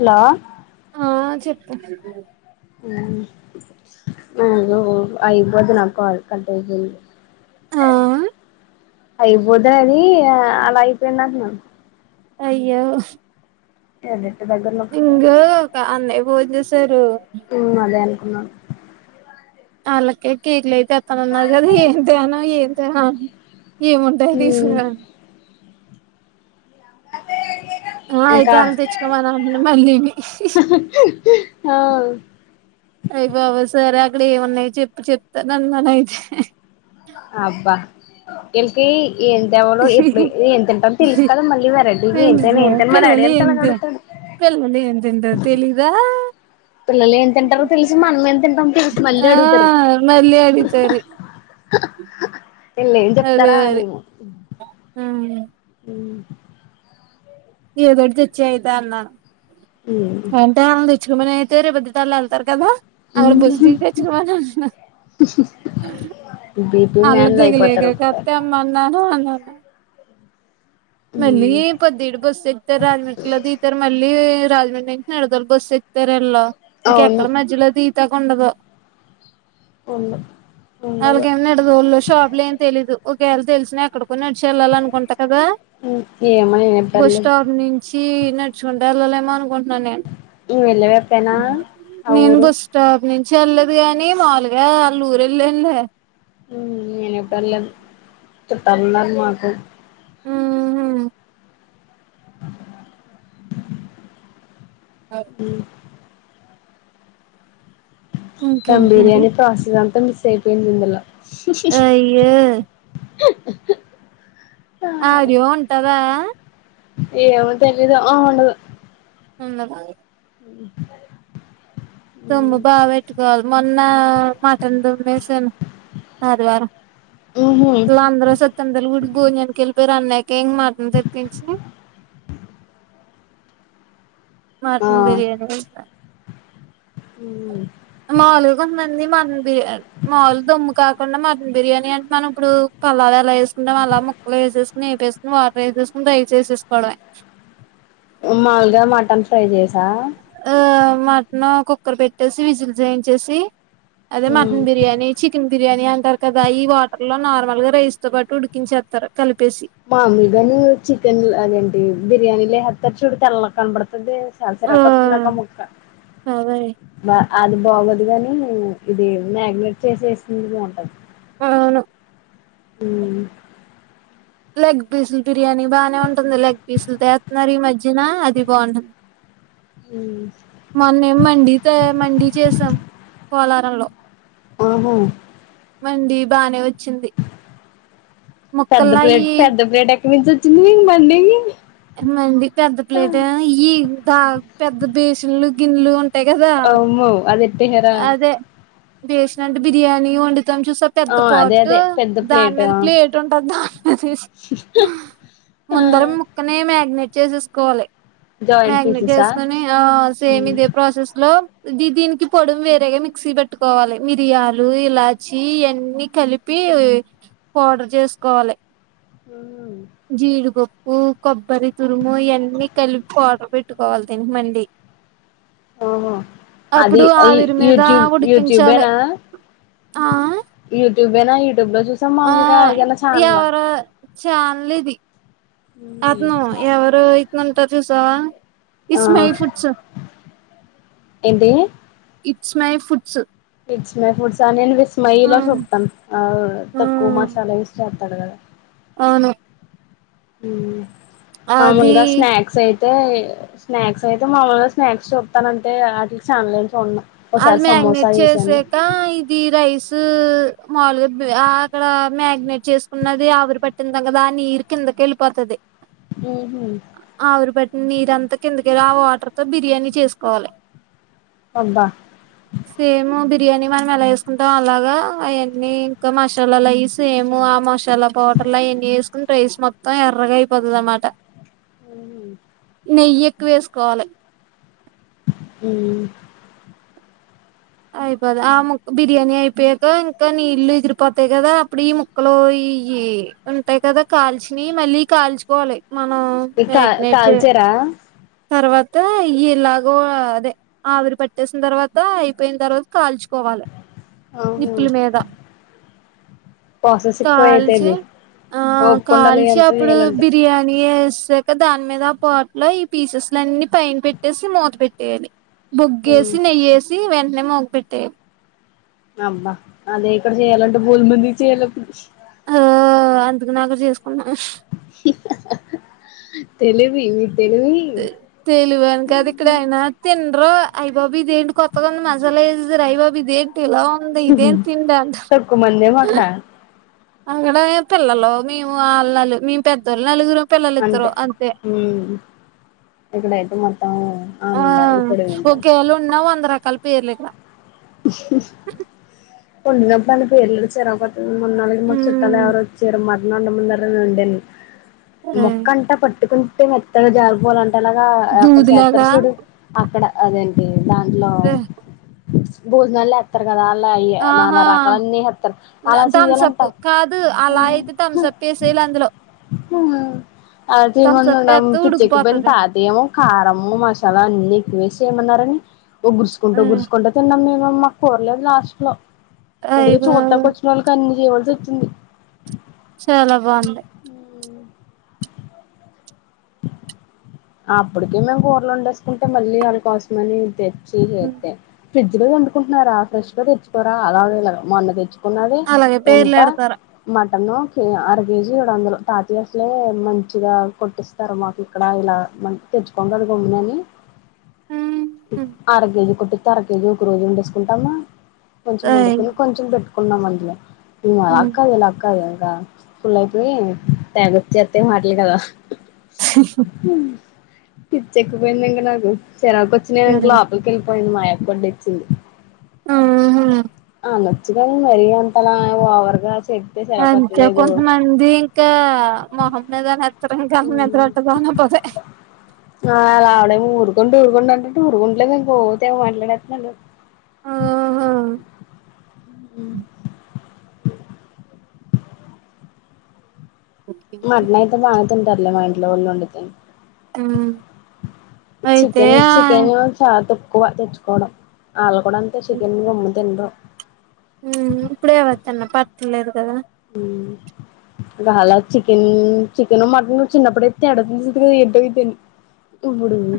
Hello ఆ చెప్పు ఉమ్ అయిపోదు నా కాల్ కట్ ఐపేంది. ఆ అయిబోతాది అది అలా అయిపోయిదంట్నాను. అయ్యో టదే ఇంగ ఒక అన్నయ్య ఫోన్ చేసారు. ఉమ్ అదే అనుకున్నాను. ఆళ్ళకే కేక్లు అయితే ఎతన ఉన్నారు కదా ఏం తేన ఏం తేనా ఏముంటాయ్ మ్మ్ తీసుకురా ఆ అయితే ఇంకా వాళ్ళని తెచ్చుకోమని అన్న మళ్ళీని ఆ అయ్ బాబోయ్ సరే అక్కడ ఏమన్నాయ్ చెప్పు చెప్తాను అన్నాను అయితే అబ్బా ఎంటి ఎంతేవాలో ఎప్పుడు ఎం తింటాం తెలుసు కదా మళ్ళీ వెరైటీకి ఎంతేను ఏంతేను మరి అడిగేంతలా అడుగుతాడు. తెల్వలే ఎంతెంత తెలిదా? పిల్లలు ఏం తింటారో తెలిసి మనంమేం తింటామో తెలిసి మళ్ళీ ఆ అడుగుతారు. [inaudible] మళ్ళీ అడుగుతారు వీళ్ళు ఏం అదే చెప్తారా మరి అనీమో ఏదో ఒకటి తెచ్చియ్ అయితే అన్నా మ్మ్ అంటే ఆళ్ళని తెచ్చుకోమని అయితే రేపద్దుటాళ్ళ వెళ్తారు కదా ఆడ బస్ దిగి తెచ్చుకోవాలంట్న బీపీ అల్ల మ్యాన్లు దిగ లేక అయిపోతారు కద్ ఒకసారి తెమ్మన్నాను అని అన్నా మళ్ళీ మ్మ్ పొద్దేడు బస్సు ఎక్తరా అని అట్లా దిగ్తారు మళ్ళీ రాజమండ్రి నుంచి నిడదోలు బస్సు ఎక్తారు ఆళ్ళు అవును ఇంకెక్కడ మధ్యలో దిగుతాకుండదు. ఉండు ఉండదు. షాప్ లో ఏం తెలీదు ఒకవేళ్ తెలిసినా అక్కడ నడిచే వెళ్ళాల అనుకుంటా కదా ఏమో నేను బస్ ఎప్పుడెళ్ళలేదు స్టాప్ నుంచి నడుచుకుం టా వెళ్ళలేమో అనుకుంటున్నాను నేను నువ్వు వెళ్ళావా ఎప్పుడైనా ఆ నేను ఊరు బస్ స్టాప్ నుం చెల్లేదు గాని మాములుగా వాళ్ళు ఊరు వెళ్ళాన్లే ఉమ్ నేనేప్పుడు వెళ్లేదు తుట్టాన్నార్ మాకు ఉమ్ హు ఉమ్ టమ్ ఇంకేంటిమరి బిర్యానీ ప్రాస్ అంతా మిస్ అయిపోయింది ఇందులో అయ్యో [inaudible] ఆడియో ఉంటాదా? ఏమో తెలీదు ఆ ఉండదు. ఉండదా? ఉమ్ తొమ్ము బాగా పెట్టుకోవాలి మొన్న మటన్ దుమ్మేసాను ఆదివారం ఊహూ ఈల్లందరు సూత్తంటే లూరి భోజనానికి కేల్ మీరు అన్నయక ఇం మాటం తెప్పించ [unintelligible] ఆ మటన్ బిర్యానీ ఎస్తా మాలు కొందండి మన బి మాములు దమ్ము కా [unintelligible] కాకుండా మటన్ బిర్యా అంటే మనం ఇప్పుడు పల్లావ ఎలా వేసుకుంటం అలా ముక్కలు వేసుకుని వేకుని వాటర్ వేని [unintelligible] తుా ఇచ్చేసస్కోడవ [unintelligible] మాములుగా మటన్ ఫ్రై చేసి ఆ మటన్ కుక్కర్ పెట్టేసి విజిల్స్ వేయించేసి అదే మటన్ బిర్యానీ చికెన్ బిర్యానీ అంటారు కదా ఈ వాటర్ లో నార్మల్ గా రైస్ తో పాటూ ఉడికించేస్తారు. కలిపేసి మాములు గాను చికెన్ అదేంటి బిర్యానీ లేసే స్తారు చూడు తెల్లాగ కనపడుతది సంసర ఆ ఒ కొ చిిన్నక ముక్క అదే బా [unintelligible] అది బాగోదు గాని ఇది మ్యాగ్నేట్ చేసి వేసింది బాగుంటది అవును ఉం లెగ్ పీసులు బిర్యానీ బానే ఉంటుంది లెగ్ పీసులుతో వేస్తున్నారు ఈ మధ్యన అది బాగుంటుంది ఉం మొన్నేం మండి తో మండీ చేసాం పోలారంలో ఓహో మంది బానే వచ్చ పెద్ద ముక్కల్లా ప్లేట్ అయి పెద్ద ప్లేట్ ఎక్కడి నుంచి వచ్చింది మీకు మండికి మండి పెద్ద ప్లేట్ ఆ ఇయ్యి ప పెద్ద బేషన్లు గిన్నెలు ఉంట అమ్మో అదే అదే బేశనంటే బిర్యాని వండు మొత్తం చూసా ఆ పెద్ద అదే పాట్టు అదే పెద్ద ప్లేట్ ఆ దానిమీద ప్లేట్ ఉంటది దాని మీద వేసి ముందర ముక్కనే మ్యాగ్నేట్ చేసేసుకోవాలి జాయింట్ మ్యాగ్నేట్ పీసెసా చేసుకుని ఆ సేమ్ ఇదే ప్రాసెస్ లో దీ దీనికి పొడుం వేరేగా మిక్సీ పట్టుకోవాలి మిరియాలు ఇలాచి ఇవన్నీ కలిపి పౌడర్ చేసుకోవాలి ఆ జీడిపప్పు ఉం కొబ్బరి తురుము ఇవన్నీ కలిపి పౌడర్ పెట్టుకోవాలి తినికి మళ్ళీ ఓహో [unintelligible] అది అప్పుడు ఈ ఆవిరి మీద యూట్యూబ్ ఉడికించాలి యూట్యూబేనా ఆ... నువ్వేనా ఇ ఆ ఎవరు ఛానల్ ఇది అతను ఎవరో ఇతను ఉంటాడు చుసావా ఆ ఇట్స్ మై ఫుడ్స్ ఏంటి it's my foods it's my foods అ నేను విస్మయ లో చూస్తా ను తక్కువ మసాల వేసి చేస్తాడు కదా అవును ఉం అది మాములుగా స్నాక్స్ అయితే తే స్నాక్స్ అయితే మామలుగా స్నాక్స్ చూస్తా నంతే వాటికి ఛానలేమి చూడను ఒకసారి అది సమోసా మ్యారినేట్ చేసాను చేసాక ఇది రైస్ మాములుగా అక్కడ మ్యాగినేట్ చేసుకున్నది ఆవిరి పట్టిందాం కదా ఆ నీరు కిందకి వెళ్ళిపోతుది ఉహు ఆవిరి పట్టిన నీరు ఇదంతా కిందకి ఇలా ఆ వాటర్ తో బిర్యానీ చేసుకోవాలి అబ్బా సేమ్ బిర్యానీ మనం ఎలా వేసుకుంటాం అలాగా అయన్నీ ఇంకా మశలాలు అయి సేమ్ ఆ మసాలా పౌడర్ అట్లా ఎన్ని వేసుకుని రైస్ మొత్తం ఎర్రగా అయిపోతది అనమాట హూ హమ్ నెయ్యి ఎక్కువేసుకోవాలి మ్ అయిపోద్ ఆ ముక్క బిర్యానీ అయిపోయాక ఇంకా నీళ్లు ఎగిరిపోతాయి కదా అప్పుడు ఈ ముక్కలు ఈ ఈయ్యి ఉంటాయి కదా కాల్చినై మళ్ళీ కాల్చుకోవాలి మనం ఇకా మ్యాగ్నేైట్ కాల్చారా తర్వాత ఇలాగో అదే ఆవిరి పట్టేసిన తర్వాత అయిపోయిన తర్వాత కాల్చు కోవాలే అహ కాల్చి ఆ ఓపికుండాలి కాల్చి ఎంత అప్పుడు చేయాలంటే బిర్యాని ఎస్ సాక దాని మీద ఆ ప్లేట్లో ఈ పీసెస్లన్ని పైన పెట్టేసి మూత పెట్టేయాలి బొగ్గేసి నెయ్యేసి వెంటనే మోగ పెెట్టాయ అబ్బా అదే ఇక్కడ చెయ్యాలంట భూల్మంది చేయాలప్పుడు పొద్దునక చేసుకున్నా తెలివి తెలివి తెలివనికి కదు ఎక్కడైనా తిిన్రు ఐబాబోయ్ ఇదేంటి కొత్తగా ఉంది మసాలేసేసారు అయ్యబాబోయ్ ఇదేట్ ఇలా ఉంది ఇదేన్ తిందంటర్ తక్కువ మందేమో అక్కడ అక్కడ పిల్లలు మేము అల్లాలు మేము పెద్దోళ్ళు నలుగురం పిల్లలిద్దరు అంతే ఉమ్ ఇక్కడైతే మొత్తం ఆ అందరు ఇప్పుడు ఒకేళ ఉన్నా వంద రకాల పేర్లు ఇక్కడ ఉంన్నప్ప అని పేర్లు ఉంటే చిరకోతది మొన్న అలాగే మాకు చుట్టాలు మ్ ఎవరో వచ్చారు మ డమన్నారని వండను మొక్క అంటా పట్టుకుంటేె మెత్తగా జాగిపోవాలం ఏలాగా అక్కడ దూదిలాగా చెత్తరుచుడు అక్కడ అదేంటి దాంట్లో బోజనళ్ళో ఎత్తర్ కదా అల అయ్యి నాన్న ఆహా రకాలన్నీ ఏసేత్తరు అలా థమ్సప్ చెయ్యాలంటా మ్ హుమ్ ఏసేలేయలందులో హుమ్ అదేం వండాడం వేస్తే పిచ్చకిపోఇంది ఉడికిపోతది తాతయేమో కారం మసాలా అన్నిీ ఎక్కువేస్ ఏమన్నారని ఒగురసుకుంటా గుర్చుకుంటే తిన్నాం మేము మాకు కోరలేదు లాస్ట్ లో అయ్య అందుకే బాబోయ్ చూడ్డనికోచ్చినోళ్ళ కన్ని చేయవలసి వచ్చింది చాలా బాగుంది అప్పటికే మేము కూరలు వండేసుకుంటే మళ్ళీ వాళ్ళ కోసమని తెచ్చి చేతె ఫ్రిడ్జ లోయి వండుకుంటరా ఫ్రెష్ గా తెచ్చుకోరా అలాగేలాగ మొన్న తెచ్ ఉన్నది అలాగే పేర్లు ఎంత పెడతారు మద్ టను కే అర కేజీ ఏడు వందలు తాతయ్య అసలే మంచిగా కొట్టిస్తారు మాకు ఇక్కడ ఇలా మ తెచ్చుకుంటడు కొమ్మినని అర కేజీ కోట్టి తర కేేజీ ఒక రోజు వండేసుకుంటామా కొంచెం అయ్ వండుకోని కొంచెం పెట్టుకున్నాం అందులో ఇంగ అక్కయోళ్ళాక్కాయ్ కద ఇంగ ఫులైపోయాయేమొ తెగోచ్చేతై మాటలు కదా స పిచ్చెక్కిపోయింది ఇంక నాకు చెరకోచ్చి నేను ఇంక లోపలికేళ్ళిపోయన్ మా అక్కడనుంచి ఆహ అనోచ్చు కని మరి అంతలా ఓవర్గా చే అంతే కొంతమంది ఇంకా మొహం మీదనేత్ మ్ ఆ ఆడేం మూరు ొ ఊరుకొండి అంటుంటే ఊరుగుంటలేదు ఇంక ఒ తెగ మాట్లాడేతున్నాడు ఆహా మటన్ అయితే తాంగతింటారులే మ ఇంట్లో వల్లోండితే ఉమ్ అయితే చికెన్ చికెన్ చాలా తక్ క్కువ తెచ్చుకోవడం వాళ్ కూడా అంతే చికెన్ గమ్ము తిినరు ఊ ఇప్పుడే వచ్చన్నా పట్టలేదు కదా ఊ హల చికెన్ చికెన్ మటన్ చిన్నప్పుడయితే ఎడతుంది కద ఎడ అయిదని ఇపుడిది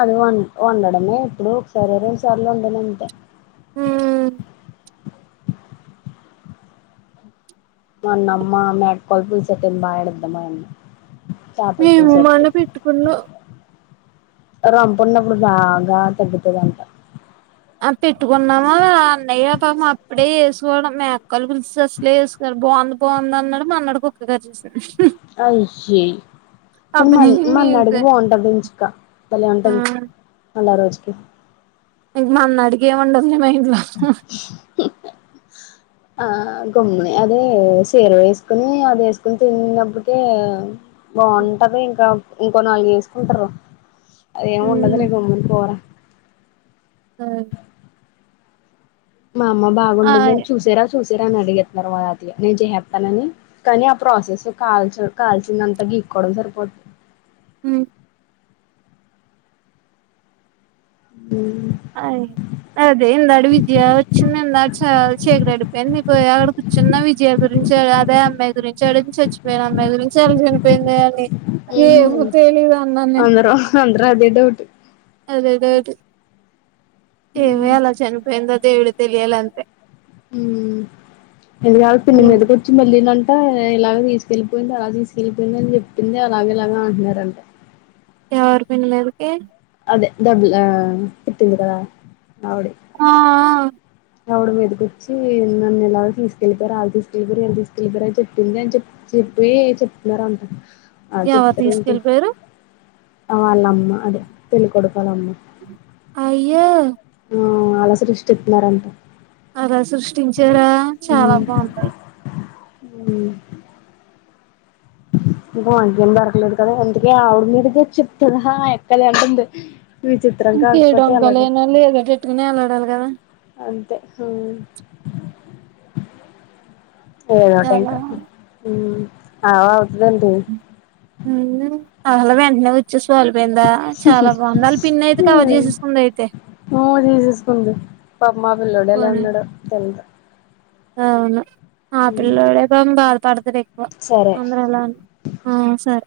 అది వన్ వండడమే ఎప్పుడో ఒకసారి రెండు సార్లు వండానంతే ఊ మొన్నమ్మ నైట్ కొంత బి సెట్ ఐంది బా ఏడదమ్మ అని మేమ్ మన్న పెట్టుకున్నా రంపున్నప్పుడు బాగా తగ్గుతదంట ఆ పెట్టుకున్నామా అన్నయ్య పాపం అప్పుడే చేేసుకోవడం మే అక్కలు పులిసి అసలే ఏసుకోడు బాగుంది బాగుంది అన్నాడు మర్ నాడు కుక్కకరిచేసింది అయ్యి ఇంక అప్పటి మన్ నుంచి మా నడిగి మీదే బాగుంటది ఇంచుక బలే ఉంటది ఆ అలా రోజుకి ఇంక మొన్న అడిగే ఉంటది మెనూ ఆ గమ్ముని అదే సీర వేసుకుని అది వేసుకుని తిన్నప్పటికే బాగుంటది ఇంకా ఇంకో నాలుగు ఏసుకుంటరు అదేమ ఉండదులే గమ్మన పోరా ఆ మా అమ్మ ఆయ్ బాగుండిందని చూసే రాస్ చూసరాని అడిగ తర్వా అ నేను చేస్తతానని కానీ ఆ ప్రాసెస్ కాల్ కాల్సినంతగా ఈకోవడం సరిపోది ఉ ఊ ఆయ్ అదే ఇందాడు విజయ వచ్చింది ఇందాడు చ చీకడడిపోయింది నీ పో అక్కడ కూర్చున్న విజయ గురించి జడ అదే అమ్మాయి గురించి చెడించి చచ్చిపోయాను అమ్మాయి గురించి చల్ జనిపోయిందే అని ఏమో తెలీదు దన్నానేను డ్రదే డౌట్ అదే డౌట్ ఏమో ఎలా చనిపోయిందో దేవుడికి తెలియాల అంతె ఊ లేకపోతే నీ మీదకు వచ్చి మళ్ళీ నన్ అ ఇలాగ తీసుకెళ్ళలిపోయింది అలా తీసుకెళ్ళలిపోయింద అని చెప్పింది అలాగే ఇలాగా అంటున్నారంట ఎవర్ పిన్ మీదికి అదే డబ్ల్ ఆ [unintelligible] నవుడి ఆ ఆవిడ మీద కోచ్చి నన్ను ఎలా తీసుకెళ్లిపోరారు అళ్ళ తీసుకెళ్లిపోారు ఎలా తీసుకెళ్లిపోయారు అని చెప్పింది అని చెప్పి చెప్పి చెప్తున్నారంట అ ఎవరు చెప్తారేంటి తీసుకెళ్ళిపోయారు వాళ్ళమ్మ అదే పెళ్లి కొడకాలమ్మ అయ్యో ఆ అల సృష్టిస్తున్నారంట అలా సృష్టించార చాలా బాగుంది ఊ [inaudible] [inaudible] ఇంకో అకేం దొరకలేదు కదా అందుకే ఆవిడ మీదకి చెప్తది ఆ ఎక్కలే అంటుంది విచిత్రం ఇంకే కాకపోతే అలాగా డొంకలేనోళ్ళు ఏదో పెట్టుకుని ఎలాడాలి కదా అంతే ఊ చాలా ఏదోటింకా ఊ ఆవవు అళ వెంటనే వచేస్ కోల్పోయిందా చాలా బాగుంది అళ పిన్న అయితే కవర్ చేసేసుకుంది అయితే తీసేసుకుంది పాపం ఆ పిల్లోడు ఏలా పోనీ ఉన్నడో తెలియదు అవును ఆ పిల్లడే పాప బాధపడతడు ఎక్కువ సరే అందర్ ఎల అని అవును సార్